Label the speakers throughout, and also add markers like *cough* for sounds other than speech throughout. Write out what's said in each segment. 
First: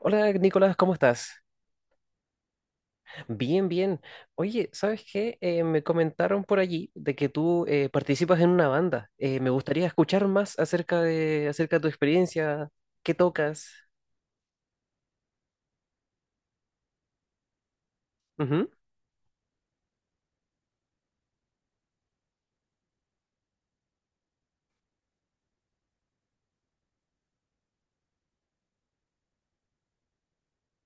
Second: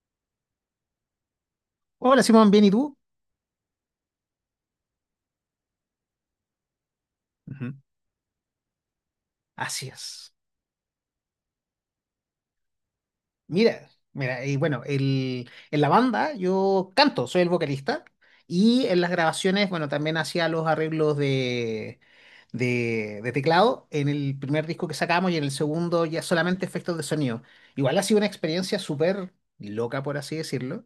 Speaker 1: Hola Nicolás, ¿cómo estás?
Speaker 2: Hola Simón, ¿bien y tú?
Speaker 1: Bien, bien. Oye, ¿sabes qué? Me comentaron por allí de que tú
Speaker 2: Ujú.
Speaker 1: participas en una banda. Me gustaría
Speaker 2: Así
Speaker 1: escuchar
Speaker 2: es.
Speaker 1: más acerca de tu experiencia, qué tocas.
Speaker 2: Mira, mira, y bueno, en la banda yo canto, soy el vocalista
Speaker 1: Ujú.
Speaker 2: y en las grabaciones, bueno, también hacía los arreglos de teclado en el primer disco que sacamos y en el segundo ya solamente efectos de sonido. Igual ha sido una experiencia súper loca, por así decirlo,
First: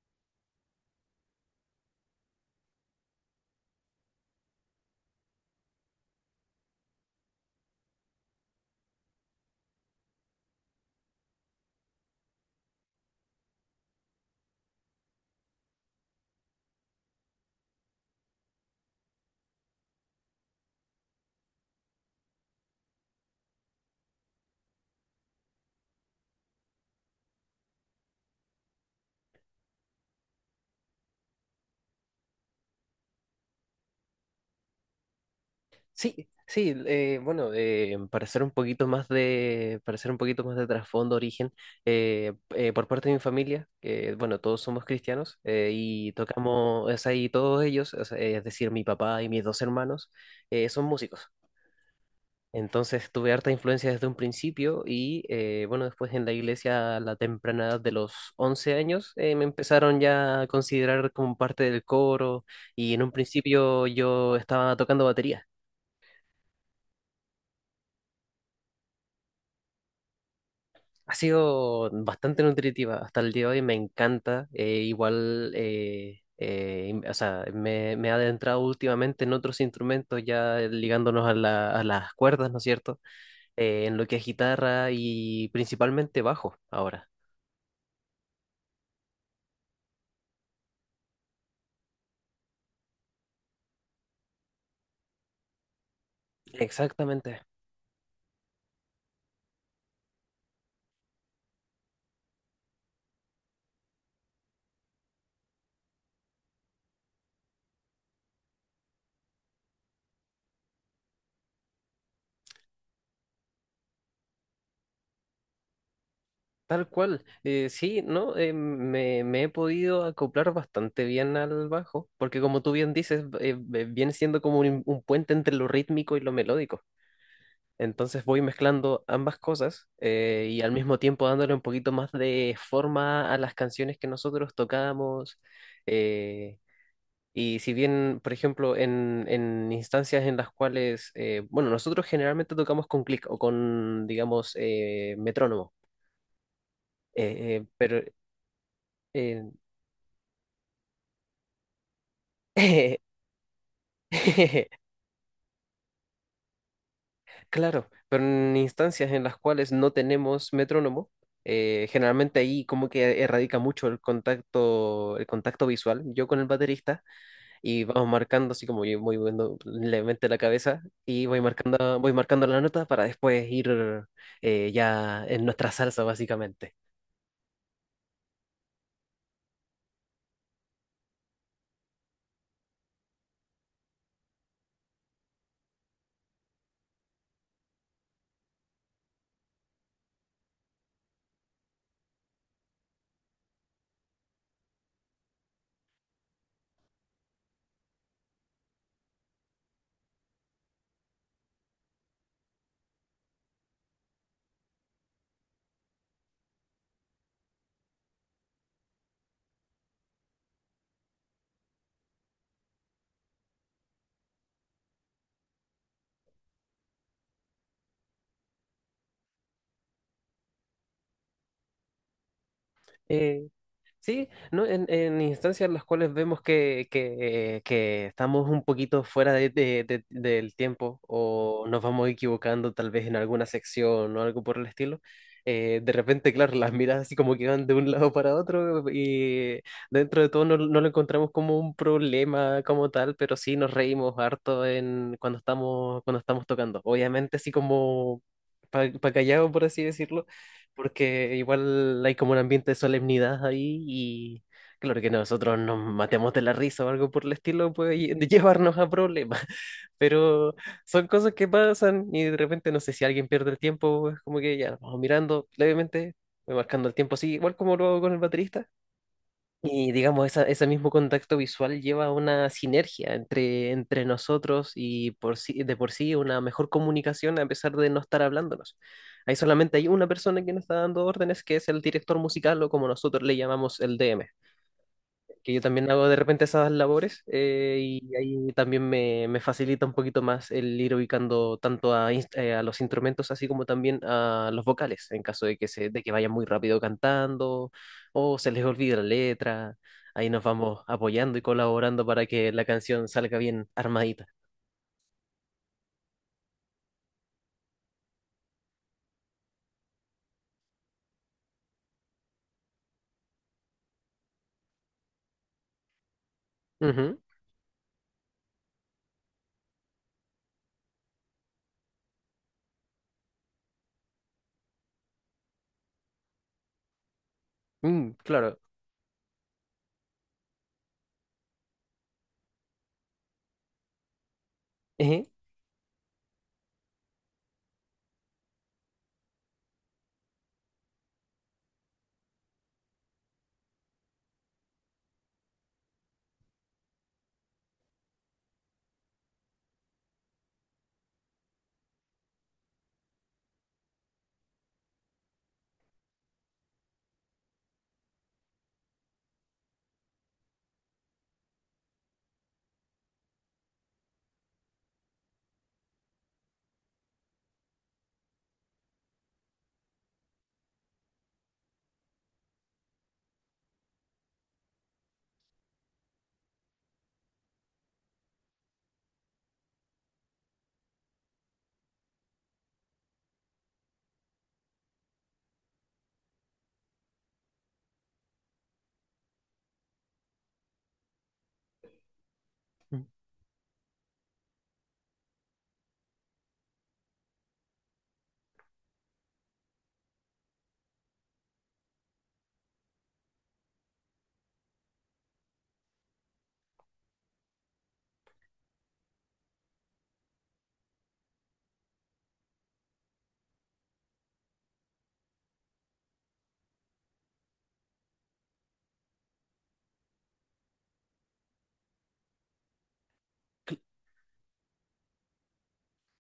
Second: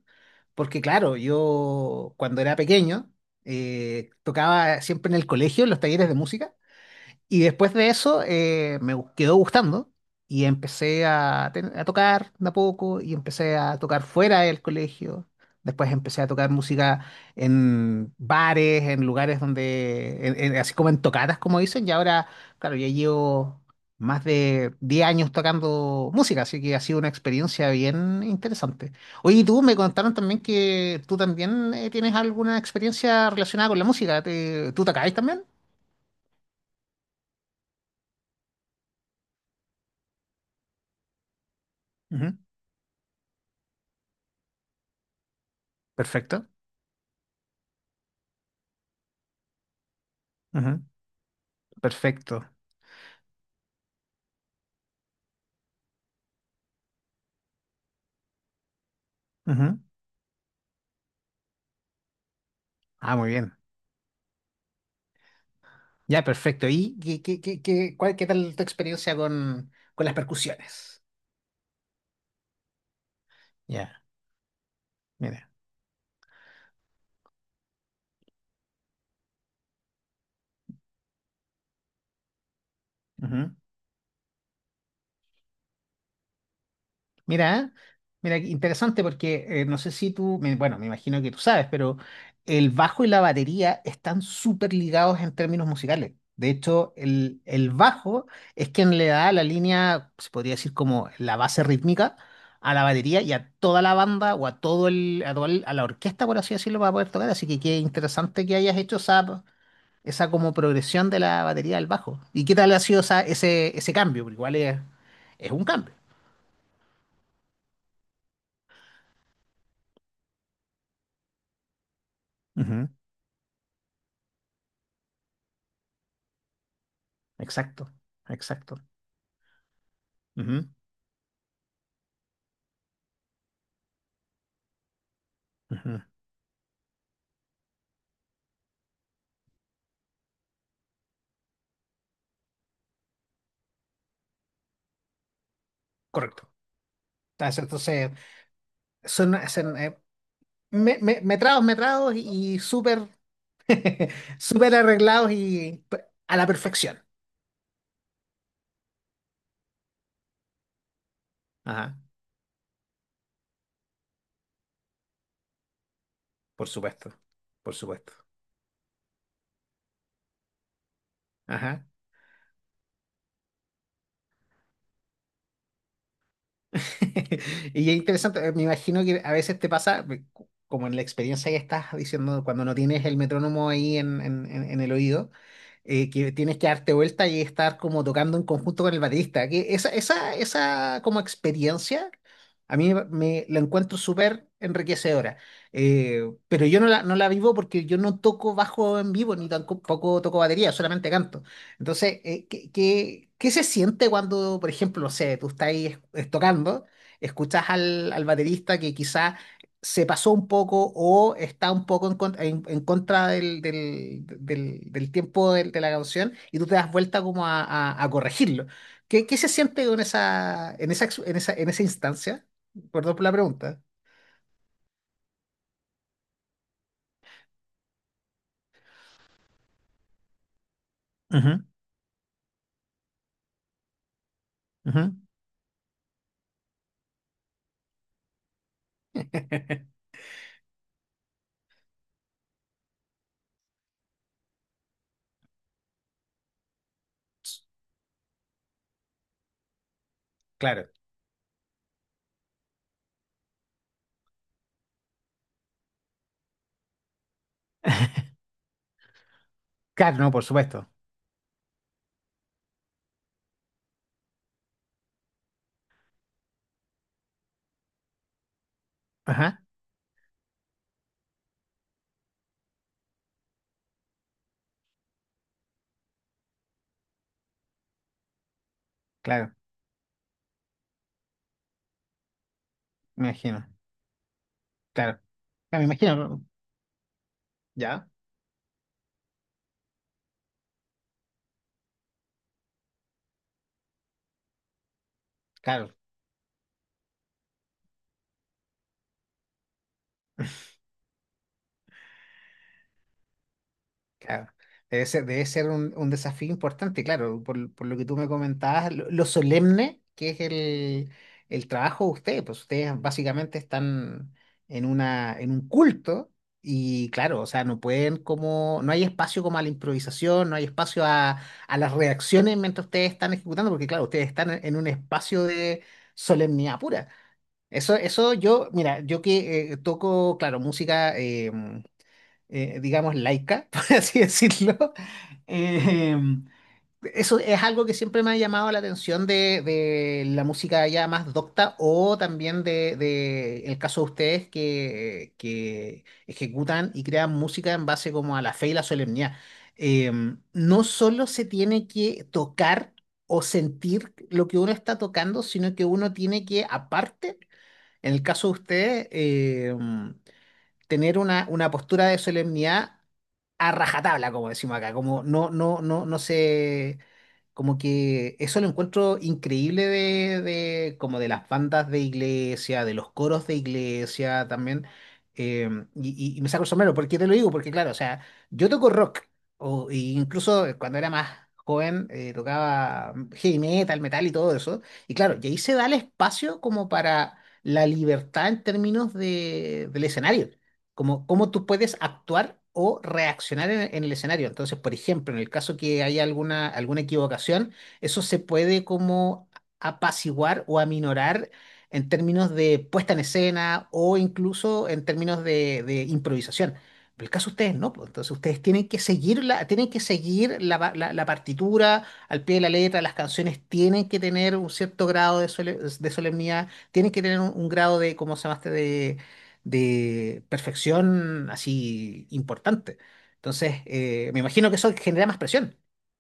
Speaker 2: porque claro, yo cuando era pequeño tocaba siempre en el colegio, en los talleres de música. Y después de eso quedó gustando y empecé a tocar de a poco y empecé a tocar fuera del colegio. Después empecé a tocar música en bares, en lugares donde, así como en tocadas, como dicen. Y ahora, claro, ya llevo más de 10 años tocando música, así que ha sido una experiencia bien interesante. Oye, y tú me contaron también que tú también tienes alguna experiencia relacionada con la música. ¿Tú tocáis también?
Speaker 1: Sí, sí, bueno, para hacer un poquito más de trasfondo, origen,
Speaker 2: Ujú.
Speaker 1: por parte de mi familia, bueno, todos somos cristianos y
Speaker 2: Perfecto.
Speaker 1: tocamos, es ahí todos ellos, o sea, es decir, mi papá y mis dos hermanos,
Speaker 2: Ujú.
Speaker 1: son músicos.
Speaker 2: Perfecto.
Speaker 1: Entonces tuve harta influencia desde un principio y bueno, después en la iglesia a la temprana edad de los 11 años me
Speaker 2: Ujú.
Speaker 1: empezaron ya a considerar como parte del coro y en un
Speaker 2: Ah, muy bien.
Speaker 1: principio yo estaba tocando batería.
Speaker 2: Ya, perfecto. ¿Y qué tal tu experiencia con las percusiones?
Speaker 1: Ha sido bastante nutritiva hasta el día de hoy, me
Speaker 2: Ya,
Speaker 1: encanta. eh,
Speaker 2: mira.
Speaker 1: igual, o sea, me he adentrado últimamente en otros instrumentos ya ligándonos a a las cuerdas, ¿no es cierto?
Speaker 2: Ujú.
Speaker 1: En lo que es guitarra y principalmente bajo ahora.
Speaker 2: Mira, mira, qué interesante porque no sé si tú, bueno, me imagino que tú sabes, pero el bajo y la batería están súper ligados en términos musicales. De hecho,
Speaker 1: Exactamente,
Speaker 2: el bajo es quien le da la línea, se podría decir como la base rítmica a la batería y a toda la banda o a a la orquesta, por así decirlo, para poder tocar. Así que qué interesante que hayas hecho esa como progresión de la batería al bajo. ¿Y qué tal ha sido ese cambio? Porque igual es un cambio.
Speaker 1: tal cual. Sí, ¿no? Me he podido acoplar bastante bien al bajo, porque como tú bien dices, viene siendo como un puente entre lo rítmico y lo melódico.
Speaker 2: Exacto,
Speaker 1: Entonces voy
Speaker 2: exacto.
Speaker 1: mezclando ambas cosas y
Speaker 2: Ujú,
Speaker 1: al mismo tiempo dándole un poquito más de forma a las canciones que nosotros tocamos.
Speaker 2: ujú.
Speaker 1: eh, y si bien, por ejemplo, en instancias en las cuales, bueno, nosotros generalmente tocamos con clic o con, digamos, metrónomo.
Speaker 2: Correcto.
Speaker 1: Eh,
Speaker 2: Entonces,
Speaker 1: eh, pero,
Speaker 2: entonces, son, metrados, metrados y
Speaker 1: eh,
Speaker 2: súper *laughs* súper
Speaker 1: *laughs*
Speaker 2: arreglados y a la perfección.
Speaker 1: claro, pero en instancias en las cuales no tenemos metrónomo,
Speaker 2: Ajá,
Speaker 1: generalmente ahí como que erradica mucho el contacto visual, yo con el
Speaker 2: por
Speaker 1: baterista,
Speaker 2: supuesto, por
Speaker 1: y vamos
Speaker 2: supuesto.
Speaker 1: marcando así como yo voy moviendo levemente la cabeza y
Speaker 2: Ajá.
Speaker 1: voy marcando la nota para después ir ya en nuestra salsa básicamente.
Speaker 2: *laughs* Y es interesante, me imagino que a veces te pasa, como en la experiencia que estás diciendo, cuando no tienes el metrónomo ahí en el oído, que tienes que darte vuelta y estar como tocando en conjunto con el baterista. Que esa como experiencia, a mí me la encuentro súper enriquecedora. Eh, pero yo no la vivo porque yo no toco bajo en vivo, ni tampoco toco batería, solamente canto. Entonces, ¿qué se siente cuando, por ejemplo, no sé, tú estás ahí, tocando? Escuchas al baterista que quizá se pasó un poco o está un poco en contra del tiempo de la canción y tú te das vuelta como a corregirlo. ¿Qué se siente en esa, en esa instancia? Perdón por la
Speaker 1: Eh,
Speaker 2: pregunta.
Speaker 1: Sí ¿no? En instancias en las cuales vemos que estamos un poquito fuera del tiempo
Speaker 2: Ujú,
Speaker 1: o nos vamos equivocando tal vez en alguna sección o algo por el estilo,
Speaker 2: ujú.
Speaker 1: de repente, claro, las miradas así como que van de un lado para otro y dentro de todo no, no lo encontramos como un problema como tal, pero sí nos reímos harto cuando estamos, tocando. Obviamente así como para pa pa callado, por así decirlo,
Speaker 2: Claro.
Speaker 1: porque igual hay como un ambiente de solemnidad ahí y claro que nosotros nos matemos de la risa o algo por el estilo puede *laughs* llevarnos a problemas, *laughs*
Speaker 2: Claro, no, por
Speaker 1: pero
Speaker 2: supuesto.
Speaker 1: son cosas que pasan y de repente no sé si alguien pierde el tiempo, es como que ya nos vamos mirando levemente, voy marcando el tiempo así, igual como lo hago con el baterista
Speaker 2: Ajá,
Speaker 1: y digamos, ese mismo contacto visual lleva a una sinergia entre, nosotros y de por sí una mejor comunicación a pesar de no estar hablándonos. Ahí
Speaker 2: claro,
Speaker 1: solamente hay una persona que nos está dando órdenes, que es el director musical o como nosotros
Speaker 2: me
Speaker 1: le
Speaker 2: imagino.
Speaker 1: llamamos el DM,
Speaker 2: Claro,
Speaker 1: que yo
Speaker 2: ya, me
Speaker 1: también hago de
Speaker 2: imagino,
Speaker 1: repente
Speaker 2: ¿no?
Speaker 1: esas labores
Speaker 2: Ya,
Speaker 1: y ahí también me facilita un poquito más el ir ubicando tanto a los instrumentos así como también a los vocales en caso de
Speaker 2: claro.
Speaker 1: de que vayan muy rápido cantando o se les olvide la letra. Ahí nos vamos apoyando y colaborando para que la canción salga bien armadita.
Speaker 2: Claro. Debe ser un desafío importante, claro, por lo que tú me comentabas, lo solemne que es el trabajo de ustedes, pues ustedes básicamente están en un culto y
Speaker 1: Ujú.
Speaker 2: claro, o sea, no pueden como, no hay espacio como a la improvisación, no hay espacio a las reacciones mientras ustedes están ejecutando, porque claro, ustedes están en un espacio de solemnidad pura. Eso,
Speaker 1: Mm,
Speaker 2: eso
Speaker 1: claro.
Speaker 2: yo, mira, yo que toco, claro, música digamos, laica, *laughs* por así decirlo.
Speaker 1: Ejé.
Speaker 2: Eh, eso es algo que siempre me ha llamado la atención de la música ya más docta o también de el caso de ustedes que ejecutan y crean música en base como a la fe y la solemnidad. Eh, no solo se tiene que tocar o sentir lo que uno está tocando, sino que uno tiene que, aparte, en el caso de ustedes, tener una postura de solemnidad a rajatabla, como decimos acá, como no, no, no, no sé, como que eso lo encuentro increíble como de las bandas de iglesia, de los coros de iglesia también, eh, y, y me saco el sombrero, ¿por qué te lo digo? Porque claro, o sea, yo toco rock, o incluso cuando era más joven tocaba heavy metal, metal y todo eso, y claro, y ahí se da el espacio como para la libertad en términos de, del escenario como cómo tú puedes actuar o reaccionar en el escenario. Entonces, por ejemplo, en el caso que haya alguna equivocación, eso se puede como apaciguar o aminorar en términos de puesta en escena o incluso en términos de improvisación. Pero el caso de ustedes no, pues, entonces ustedes tienen que seguir la partitura al pie de la letra, las canciones tienen que tener un cierto grado de solemnidad, tienen que tener un grado de, ¿cómo se llamaste? De perfección así importante. Entonces, me imagino que eso genera más presión.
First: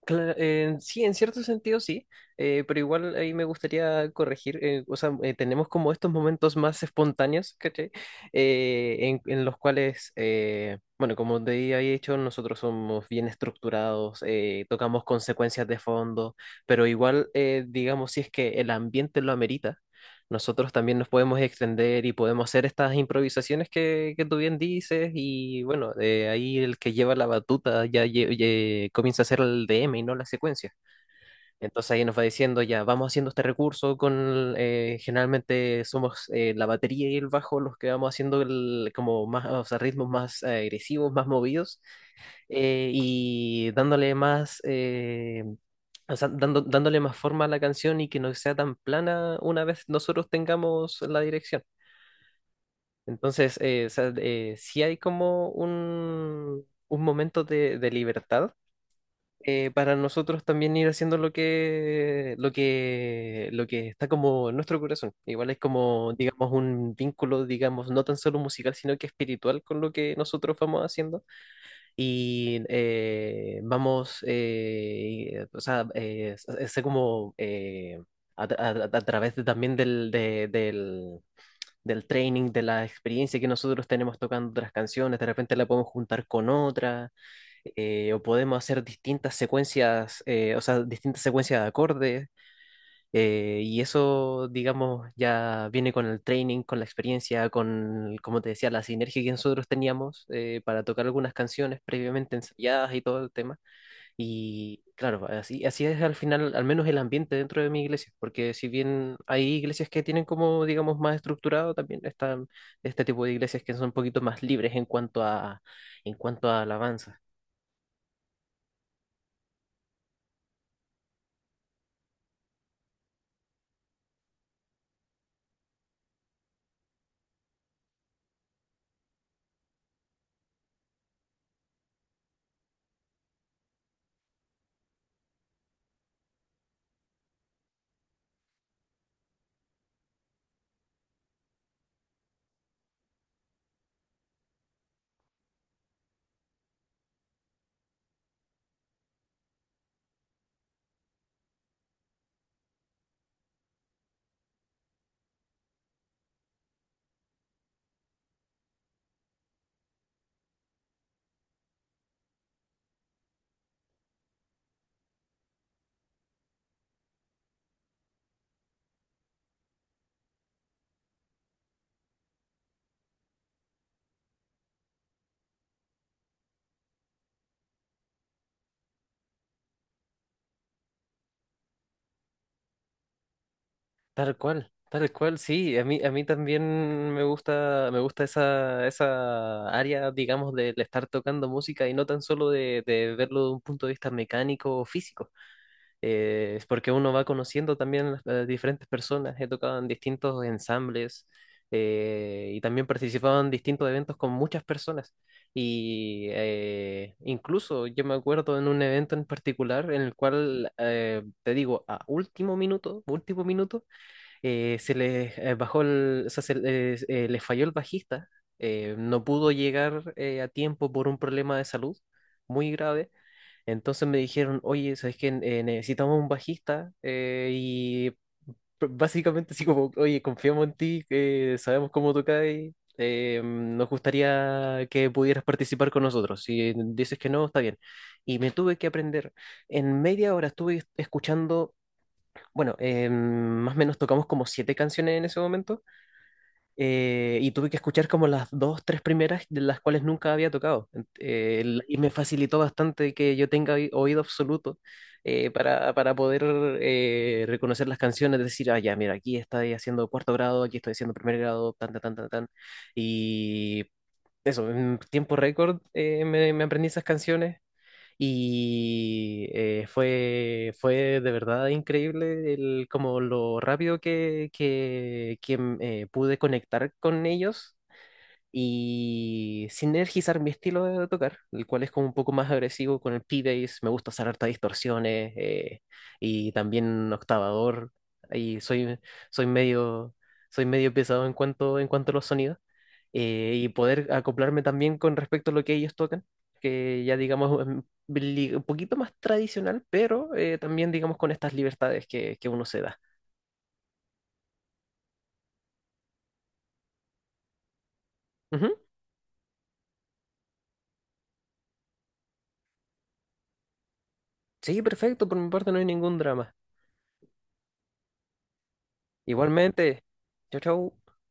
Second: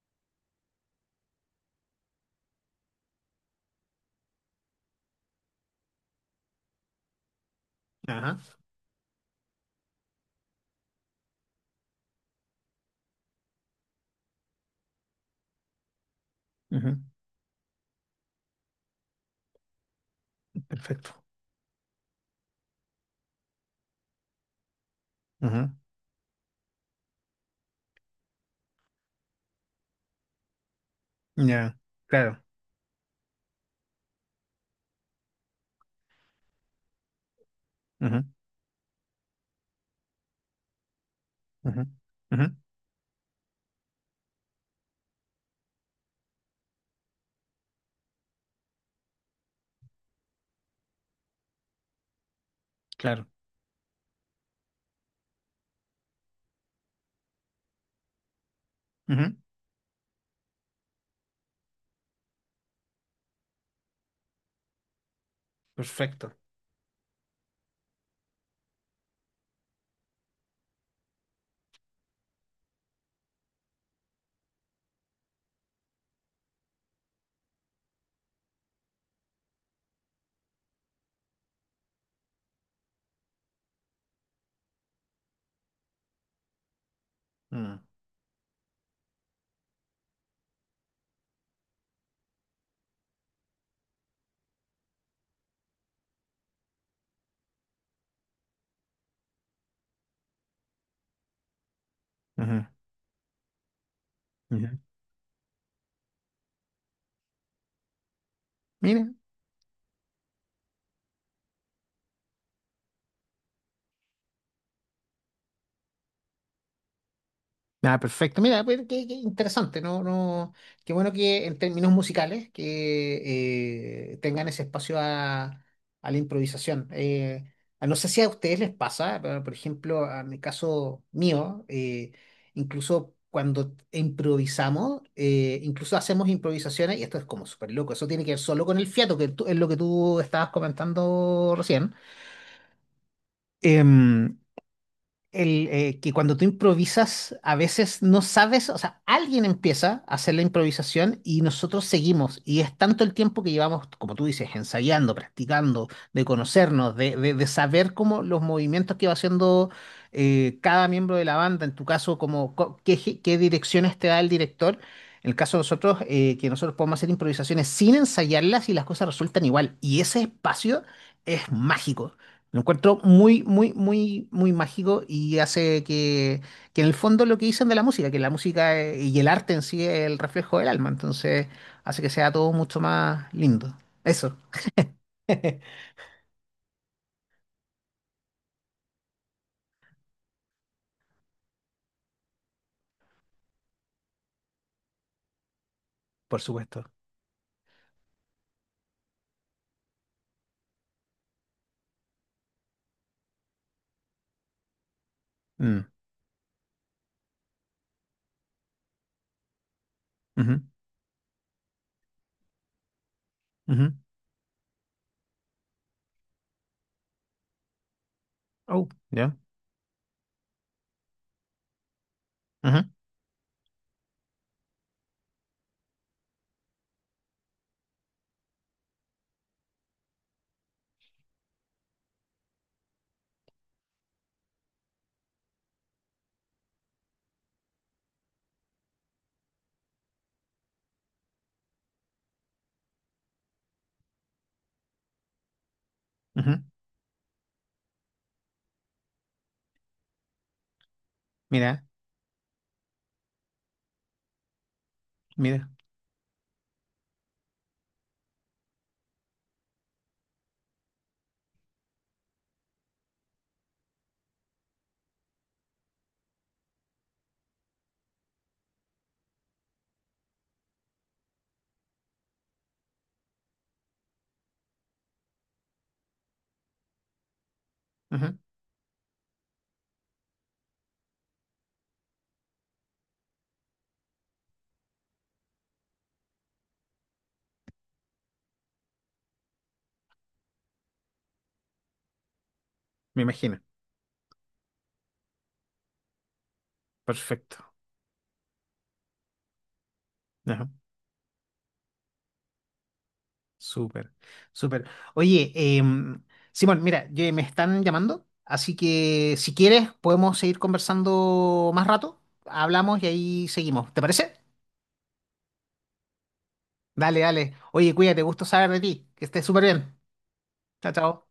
Speaker 1: Sí, en cierto sentido sí, pero igual ahí me gustaría corregir, o sea, tenemos como estos momentos más espontáneos, ¿cachai?
Speaker 2: Ajá,
Speaker 1: En los cuales, bueno, como te había dicho, nosotros somos bien estructurados, tocamos consecuencias de fondo, pero
Speaker 2: ujú,
Speaker 1: igual, digamos, si es que el ambiente lo amerita nosotros también nos
Speaker 2: perfecto.
Speaker 1: podemos extender y podemos hacer estas improvisaciones que tú bien dices y
Speaker 2: Ujú,
Speaker 1: bueno, de ahí el que lleva la batuta ya, comienza a hacer el DM y no la secuencia.
Speaker 2: ya,
Speaker 1: Entonces ahí nos va
Speaker 2: claro.
Speaker 1: diciendo ya, vamos haciendo este recurso generalmente somos la batería y el bajo los que vamos
Speaker 2: Ujú,
Speaker 1: haciendo como más, o sea, ritmos más agresivos, más movidos
Speaker 2: ujú, ujú,
Speaker 1: y dándole más, o sea, dándole más forma a la canción y que no sea tan plana una vez nosotros tengamos la dirección.
Speaker 2: claro.
Speaker 1: Entonces, o sea, sí hay como un momento de libertad
Speaker 2: Ujú,
Speaker 1: para nosotros también ir haciendo lo que está como en nuestro corazón. Igual es como,
Speaker 2: perfecto.
Speaker 1: digamos, un vínculo, digamos, no tan solo musical, sino que espiritual con lo que nosotros vamos haciendo y vamos, o sea, sé como a, tra- a través también del training, de la experiencia que nosotros tenemos tocando otras canciones, de repente la podemos juntar con otra,
Speaker 2: Mm,
Speaker 1: o podemos hacer distintas secuencias, o sea, distintas secuencias de acordes y eso, digamos, ya viene con el training, con la experiencia, con, como te decía, la sinergia que nosotros teníamos para tocar algunas canciones previamente
Speaker 2: ujú,
Speaker 1: ensayadas y todo el tema.
Speaker 2: ujú.
Speaker 1: Y claro, así es al final, al menos el ambiente dentro de mi iglesia, porque si
Speaker 2: Mira,
Speaker 1: bien hay iglesias que tienen como, digamos, más estructurado, también están este tipo de iglesias que son un poquito más libres en cuanto a, alabanza.
Speaker 2: ah, perfecto. Mira, pues, qué interesante, ¿no? No, qué bueno que en términos musicales que tengan ese espacio a la improvisación. No sé si a ustedes les pasa, pero por ejemplo, a mi caso mío, incluso cuando improvisamos, incluso hacemos improvisaciones, y esto es como súper loco, eso tiene que ver solo con el fiato, es lo que tú estabas comentando recién. Em, que cuando tú improvisas, a veces no sabes, o sea, alguien empieza a hacer la improvisación y nosotros seguimos. Y es tanto el tiempo que llevamos, como tú dices, ensayando, practicando, de conocernos, de saber cómo los movimientos que va haciendo cada miembro de la banda, en tu caso, como, co- qué, ge- qué direcciones te da el director. En el caso de nosotros, que nosotros podemos hacer improvisaciones sin ensayarlas y las cosas resultan igual. Y ese espacio es mágico. Lo encuentro muy, muy, muy, muy mágico y hace que en el fondo lo que dicen de la música, que la música y el arte en sí es el reflejo del alma, entonces hace que sea todo mucho más lindo. Eso.
Speaker 1: Tal cual,
Speaker 2: *laughs*
Speaker 1: sí. A mí también me gusta esa área, digamos, de estar tocando música y no tan solo de verlo de un punto de vista mecánico o físico.
Speaker 2: Por
Speaker 1: Es
Speaker 2: supuesto.
Speaker 1: porque uno va conociendo también a diferentes personas. He tocado en distintos ensambles y también participado en distintos eventos con muchas personas.
Speaker 2: Mm,
Speaker 1: Y incluso yo me acuerdo en un evento en particular en el
Speaker 2: ujú,
Speaker 1: cual, te digo, a último minuto
Speaker 2: ujú.
Speaker 1: se les o sea, se les, les falló el bajista,
Speaker 2: Oh,
Speaker 1: no
Speaker 2: ya.
Speaker 1: pudo llegar a tiempo por un problema de salud muy
Speaker 2: Ujú,
Speaker 1: grave. Entonces me dijeron, oye, ¿sabes qué? Necesitamos un bajista y básicamente así como, oye, confiamos en ti, sabemos cómo tocas, nos gustaría que pudieras participar con nosotros. Si dices que no, está bien. Y me tuve que aprender. En media hora estuve escuchando, bueno, más o menos tocamos como siete canciones en ese momento
Speaker 2: ujú.
Speaker 1: y tuve que escuchar como las dos, tres primeras de las cuales nunca había tocado. Ent- eh, el-
Speaker 2: Mira,
Speaker 1: y me facilitó bastante que yo tenga oído absoluto
Speaker 2: mira.
Speaker 1: para poder reconocer las canciones, decir, ah, ya, mira, aquí estoy haciendo cuarto grado, aquí estoy haciendo primer grado, tan, tan, tan, tan, tan. Y eso, en tiempo récord me aprendí esas canciones y fue de verdad increíble el, como lo rápido pude conectar con ellos
Speaker 2: Ujú.
Speaker 1: y sinergizar mi estilo de tocar, el cual es como un poco más agresivo con el P-Bass, me gusta hacer hartas distorsiones y también octavador, y soy medio, soy medio pesado en cuanto a los sonidos,
Speaker 2: Me imagino.
Speaker 1: y poder acoplarme también con respecto a lo que ellos tocan, que ya digamos
Speaker 2: Perfecto.
Speaker 1: un poquito más tradicional, pero
Speaker 2: Ajá.
Speaker 1: también digamos con estas libertades que uno se da.
Speaker 2: Súper, súper. Oye, em, Simón, mira, me están llamando, así
Speaker 1: Ujú.
Speaker 2: que si quieres podemos seguir conversando más rato. Hablamos y ahí seguimos. ¿Te parece?
Speaker 1: Sí, perfecto, por mi parte no hay ningún drama.
Speaker 2: Dale, dale. Oye, cuídate, gusto saber de ti. Que estés súper bien.
Speaker 1: Igualmente, chau,
Speaker 2: Chao,
Speaker 1: chau.
Speaker 2: chao.